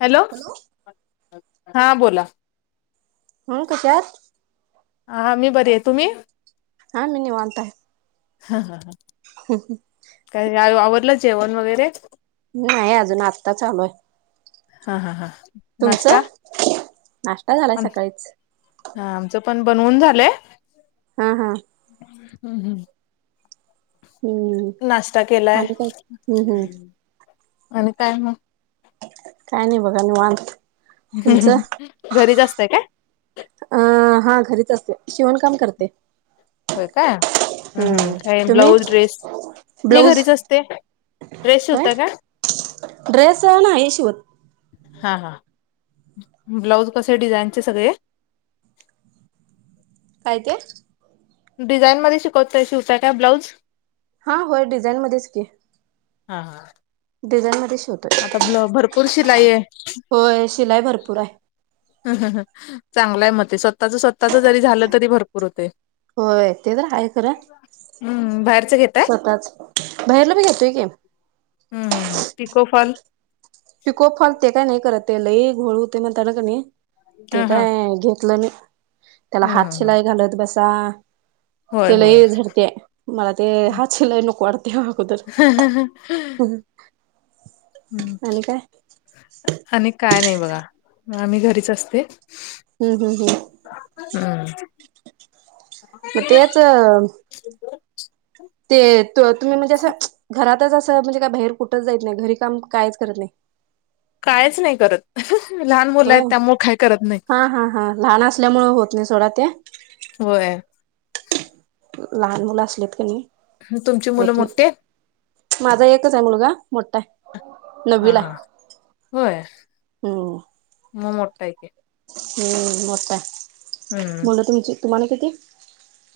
Hello हा बोला. हो कच्याात हाां मी बरी आहे तुम्ही? हा् मी निवाताय. हा हा हा हम ह काय आवरलं जेवण वगैरे? नाही अजून आत्ता चालूय. हा हा हा नष्टा नाश्ता झालाय सकाळीच हा आमचं पण बनवून झालंय हा हा. हम्म हम्म. हम्म नाश्ता केलाय आणि काय हम्म हम्म आणि काय मग? काय नाही बघा निवांत. घरीच असतय का? अं हा घरीच असते शिवणकाम करते. होय काय हम्म, काय ब्लाऊज ड्रेस मी ब्लाऊज घरीच असते. ड्रेस होय शिवतय काय? ड्रेस नाही शिवत. हा हा ब्लाउज कसे डिझाईनचे सगळे? काय ते? डिझाईन मध्ये शिकवते शिवतय काय ब्लाऊज? हा होय डिझाईन मध्येच की. हा हा. डिझाइन मध्ये शिवतोय. आता ब्ल भरपूर शिलाई आहे. होय शिलाई भरपूर आहे. चांगलाय म ते स्वतःच स्वतःचा जरी झालं तरी भरपूर होते. होय ते तर आहे खरं हम्म बाहेरच घेताय स्वतःच बाहेरला बी घेतोय की. हम्म हम्म हम्म टिकोफाल पिको फॉल ते काय नाही करत ते लई घोळ होते म्हणताना का नी. हा ते हा काय घेतलं मी त्याला हम्म हात हम्म हम्म शिलाई घालत बसा होय ते होय लई झडतेय मला ते हा शिलई नको वाट ते हा अगोदर आणि काय हम्म आणि काय नाही बघा आम्ही घरीच असते. हम्म हम्म हम्म हम्म. मग तेच ते तू तुम्ही म्हणजे असं घरातच असं म्हणजे काय बाहेर कुठं जायत नाही घरी काम कायच करत नाही. कायच नाही करत. लहान मुलं होय आहेत त्यामुळे काय करत नाही हा हा हा लहान असल्यामुळे होत नाही सोडा ते. होय. लहान मुलं असलेत क नी तुमची मुलं मोठी आहे? माझा एकच आहे मुलगा मोठा आहे. हा नववीला हा आहे होय हम्म म मोठा आहे की. हम्म मोठा आहे हम्म मुलं तुमची तुम्हाला किती?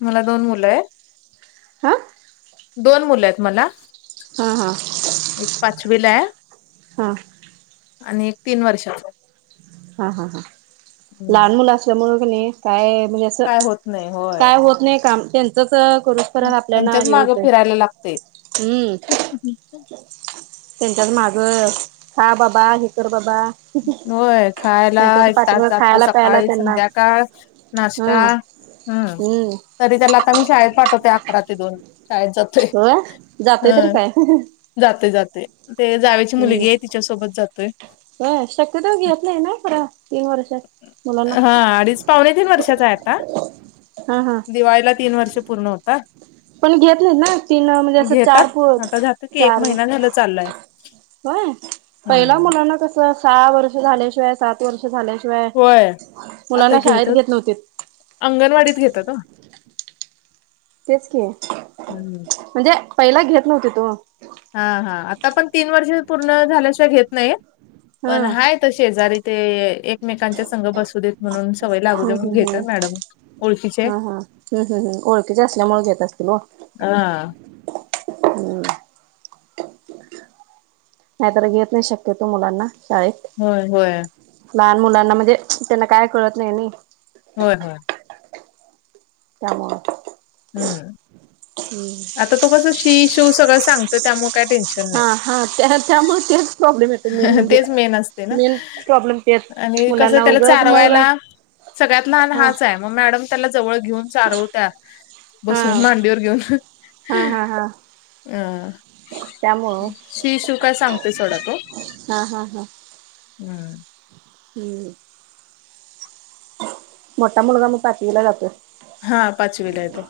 मला दोन मुलं आहे. हां. दोन मुलं आहेत म्हणला. हां हां. एक पाचवीला आहे हा. आणि एक तीन वर्षचा आहे. हा हा हा हम्म लहान मुलं असल्यामुळे क नाही काय म्हणजे अ सं काय होत नाही होय काय होत नाही काम त्यां चाचा करूत पर्या आपल्याना त्यांच्याच हे मागं होतय फिरायला लागते. हम्म. त्यांच्यात मागं खा बाबा हे कर बाबा व्हय खायला त्यांच्याच एक तास पाठीमाग जातो खायला प्यायला सकाळी त्यांना संध्याकाळ नाश्ता हम्म हम्म हम्म. तरी त्याला आता मी शाळेत पाठवते अकरा ते दोन शाळेत जा होय. जातयं तरी काय? जातोय जातोय ते जावेची हम्म मुलगी हाय तिच्यासोबत जातोय. होय. शक्यतो घेत नाही ना खरा तीन वर्षात. मुलांना हा. अडीच पावणे तीन वर्षाचा आहे आता हा हा दिवाळीला तीन वर्ष पूर्ण होत - - का? पण घेत नाहीत ना तीन म्हणजे असं घेतात चार पो आता जातो की एक चार महिना झालं चालाय. होय. पहिला मुलांना कस सहा वर्ष झाल्याशिवाय सात - - वर्ष झाल्याशिवाय होय आता मुलांना शाळेत घेतात घेत नव्हतीत. अंगणवाडीत घेत्यात ओ. तेच की, ओ. म्हणजे पयला घेत नव्हतीत ओ. हा. हा. आता पण तीन वर्ष पूर्ण झाल्याशिवाय घेत नाहीत हा पण हाय - - [unintelligible] शेजारी ते एक एकमेकांच्या संघ बसू देत म्हणून सवय लागू दे हम्म म्हणून हम्म घेत्यात मॅडम ओळखीचे. हम्. हं. ओळखीचे असल्यामुळं घेत असतील ओ. हा. हम्म. नाहीतर घेत नाही शक्यतो मुलांना शाळेत. होय. होय. लहान मुलांना म्हणजे त्यांना काय कळत नाही नई. होय. होय. त्यामुळं. हम्म. हम्म. आता तो कस शी सु सगळं सांग तर त्यामुळे काय टेन्शन नाही. हा हा त्या त्यामुळे तेच प्रॉब्लेम येते मेन म्हणजे तेच मेन असते ना. मेन प्रॉब्लेम तेच. आणि कसं मुलांना त्याला उगच मग चारवायला हा सगळ्यात लहान हाच हाय. म मॅडम त्याला जवळ घेऊन चारवत्यात. हा. बसून मांडीवर घेऊन हा हा हा अ. त्यामुळं शी शू काय सांगतेय सोडा तो. हा हा हम्म. ह. मोठा मुलगा मग पाचवीला जातोय. हा. पाचवीला हाय तो.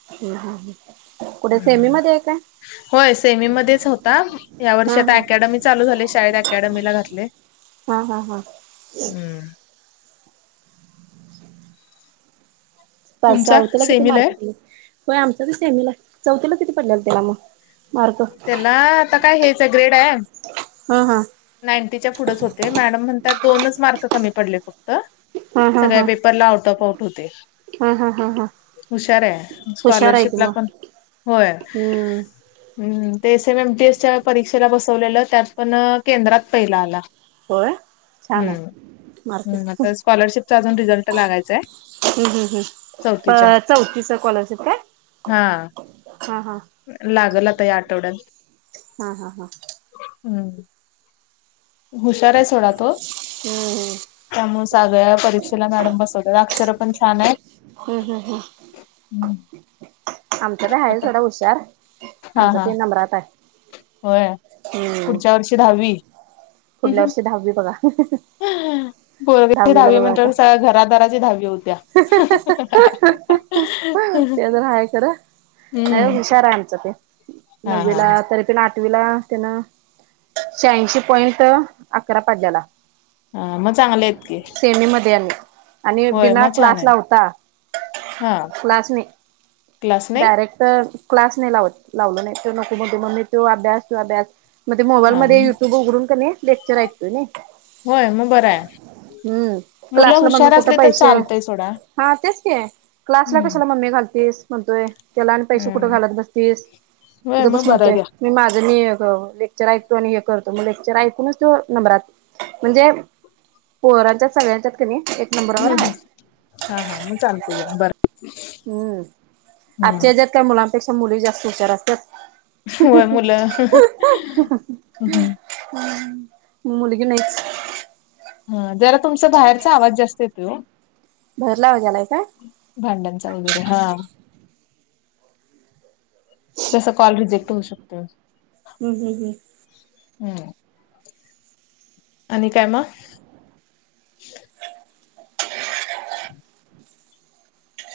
हम्, हम ह. कुठं हम्म. सेमीमध्ये हाय काय? होय. सेमीमध्येच होता. या वर्षी हा आता हा अकॅडमी चालू झाल्या शाळेत अकॅडमीला घातलयं. हा. हा. हा. पा सा तुमचा [unintelligible] तिला किती सेमीला आहे? मार्क [unintelligible] होय. आमचा बी सेमीला. चौथीला किती पडलेलं त्याला मग मार्ग? ना आता काय हेच हाय ग्रेड हाय. हा. हा. नाईटीच्या पुढंच होते. मॅडम म्हणतात दोनच मार्क कमी पडले फक्त. हा हा सगळ्या हा पेपरला आउट ऑफ आउट होते. हा हा हा हा हुशार हाय. हुशार स्कॉलरशिप ला पण होय. हं. हम्म. ते एस एम एमटी एसच्या परीक्षेला बसवलेलं त्यात पण केंद्रात पहिला आला. होय छान हं. आहे मार्क हं. हम्म आता स्कॉलरशिपचा अजून रिझल्ट लागायचाय. हम् हम् प चौथीच्या. चौथीच स्कॉलरशिप काय? हा. हा हा लागलं आ - - ता या आठवड्यात. हा हा हा हुशार हाय सोडा तो. हम्म त्यामुळे सगळ्या परीक्षेला मॅडम बसवतात. अक्षर पण छान हाईत. हम्मं हम्मं हम्मं आमचं तो आहे थोडा हुशार हां आमचा हां बी नंबरात आहे हो हम्म पुढच्यां वर्षी दहांवी पुढल्या हम्मं वर्षी दहावी बघा हम्मं पोरग्यांची दहावीला दहांवी बघा आता म्हणजे संपूर्ण घरादरांची दहांवी होत्यां ह [unintelligible] नांय व हुषार आहे आमचंते हा नववी हा हा लां तरी पणं आठवीला त्यांला शयांणशी पॉइंट तं अकरा पांस झालां हां मंग चांगलें आहेतं की सेमी मध्यें आणलं आणि होय तिला मग छान क्लास आहेत नव्हतां हा क्लासने क्लास नाही डायरेक्ट तरं क्लास नाहीं लावतं लावलं नाहीं ते नको म्हण तो मम्मी तो अभ्यांस किंवा अभ्यांस मंग ते मोबाईल हा मध्यें युट्यूब उघडून की लेक्चर ऐकतेय नां होय मग बरं आहे हम्मं मुलं क्लासलां मंग हुशार कुठे असले तर पैसे चालतय सोडा हां तेचं के क्लासलां हम्म कशालां मम्मी घालतीसं म्हणतोयं त्यांला आणि पैसे कुठं हम्म घालतं बसतीसं होय गंप मग बसं बरं म्हणतोय घ्या मी माझं मी लेक्च र ऐकतो आणि हे करतों मंग लेक्चर ऐको कुणाचं ठाउक नंबरात म्हणजे पोरांच्या सगळ्यांच्याच की हम्मं हम्मं हां हां मं चालतें बरं हम्मं हम्म आजच्या यांच्यात कायं मुलांपेक्षा मुलीं जास्तं हूशार असतांत [inaudible] [unintelligible] होय मुलं हम्म. हम्मं मं मुलगी नाहींच हं जरां तुमंचा बाहेरचां आवांज जास्तं येतो भाहेरला आवांज यांय लागला कां भांड्यांचा वगैरें हां जसं कॉल रिजेक्टं तुमचं हम्म हम्म हम्म हम्मं आणि कायं मंग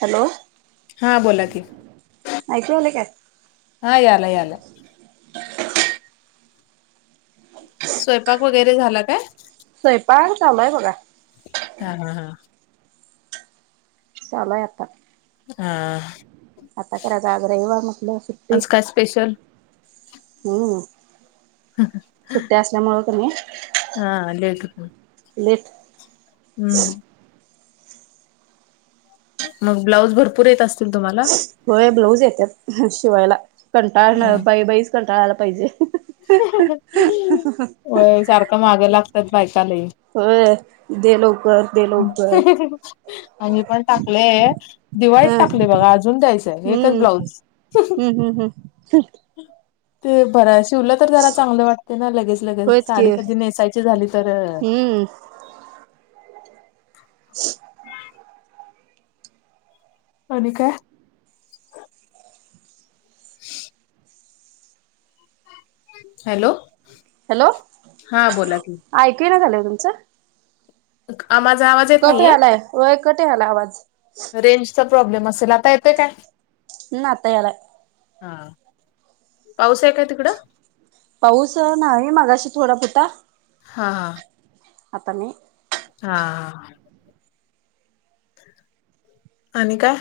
हॅलो हां बोला की अयंकु येते कायं हां यांल यांल स्वयंपाक वगैरें झालां कायं स्वयंपाक झालां आहे बघां हां हां हां झालां आहे आतां हां आतां कायं रजा आज रविवार म्हटलं सुट्टी आज काय स्पेशल हम्मं सुट्ट्यां असल्यामुळं की नाहीं हां आलेतं लेथ हम्मं मंग ब्लाऊज भरंपूर येतं असतीलं तुम्हांला होय ब्लाऊज येतं शिवायंला कंटाळांआला बाई बाईचं कंटाळांआला पाहिजे होय सारखं मागें लागतांत बायंका लंई होय दे लवंकर दे लवकर आणि पणं टांकलेय हे हा दिवाळीतन टाकलें बघां अजूंन द्यायचंय एकचं हम्म ब्लाऊज हम्म हम्म हम्म ते बारायंस शिवलंस तरं जरां चांगलं वाटतें नां लगेचं लगेचं होयच की सांडी कधीं नेसांयची झालीं तरं हम्म [inaudible] [unintelligible] अंणी कायं [unintelligible] हॅलो! हॅलो हा बोला की ऐकू येईना झालंय तुमचं! आ माझा आवाज येत कट नाहीये यालाय होय कट यायलाय आवाज. रेंजचा प्रॉब्लेम असेल, आता येतोय काय? अता यालाय. हा पाऊस आहे काय तिकडं? पाऊस नाही मागाशी थोडा होता. हा हा! आता मी हा हा! आणि काय?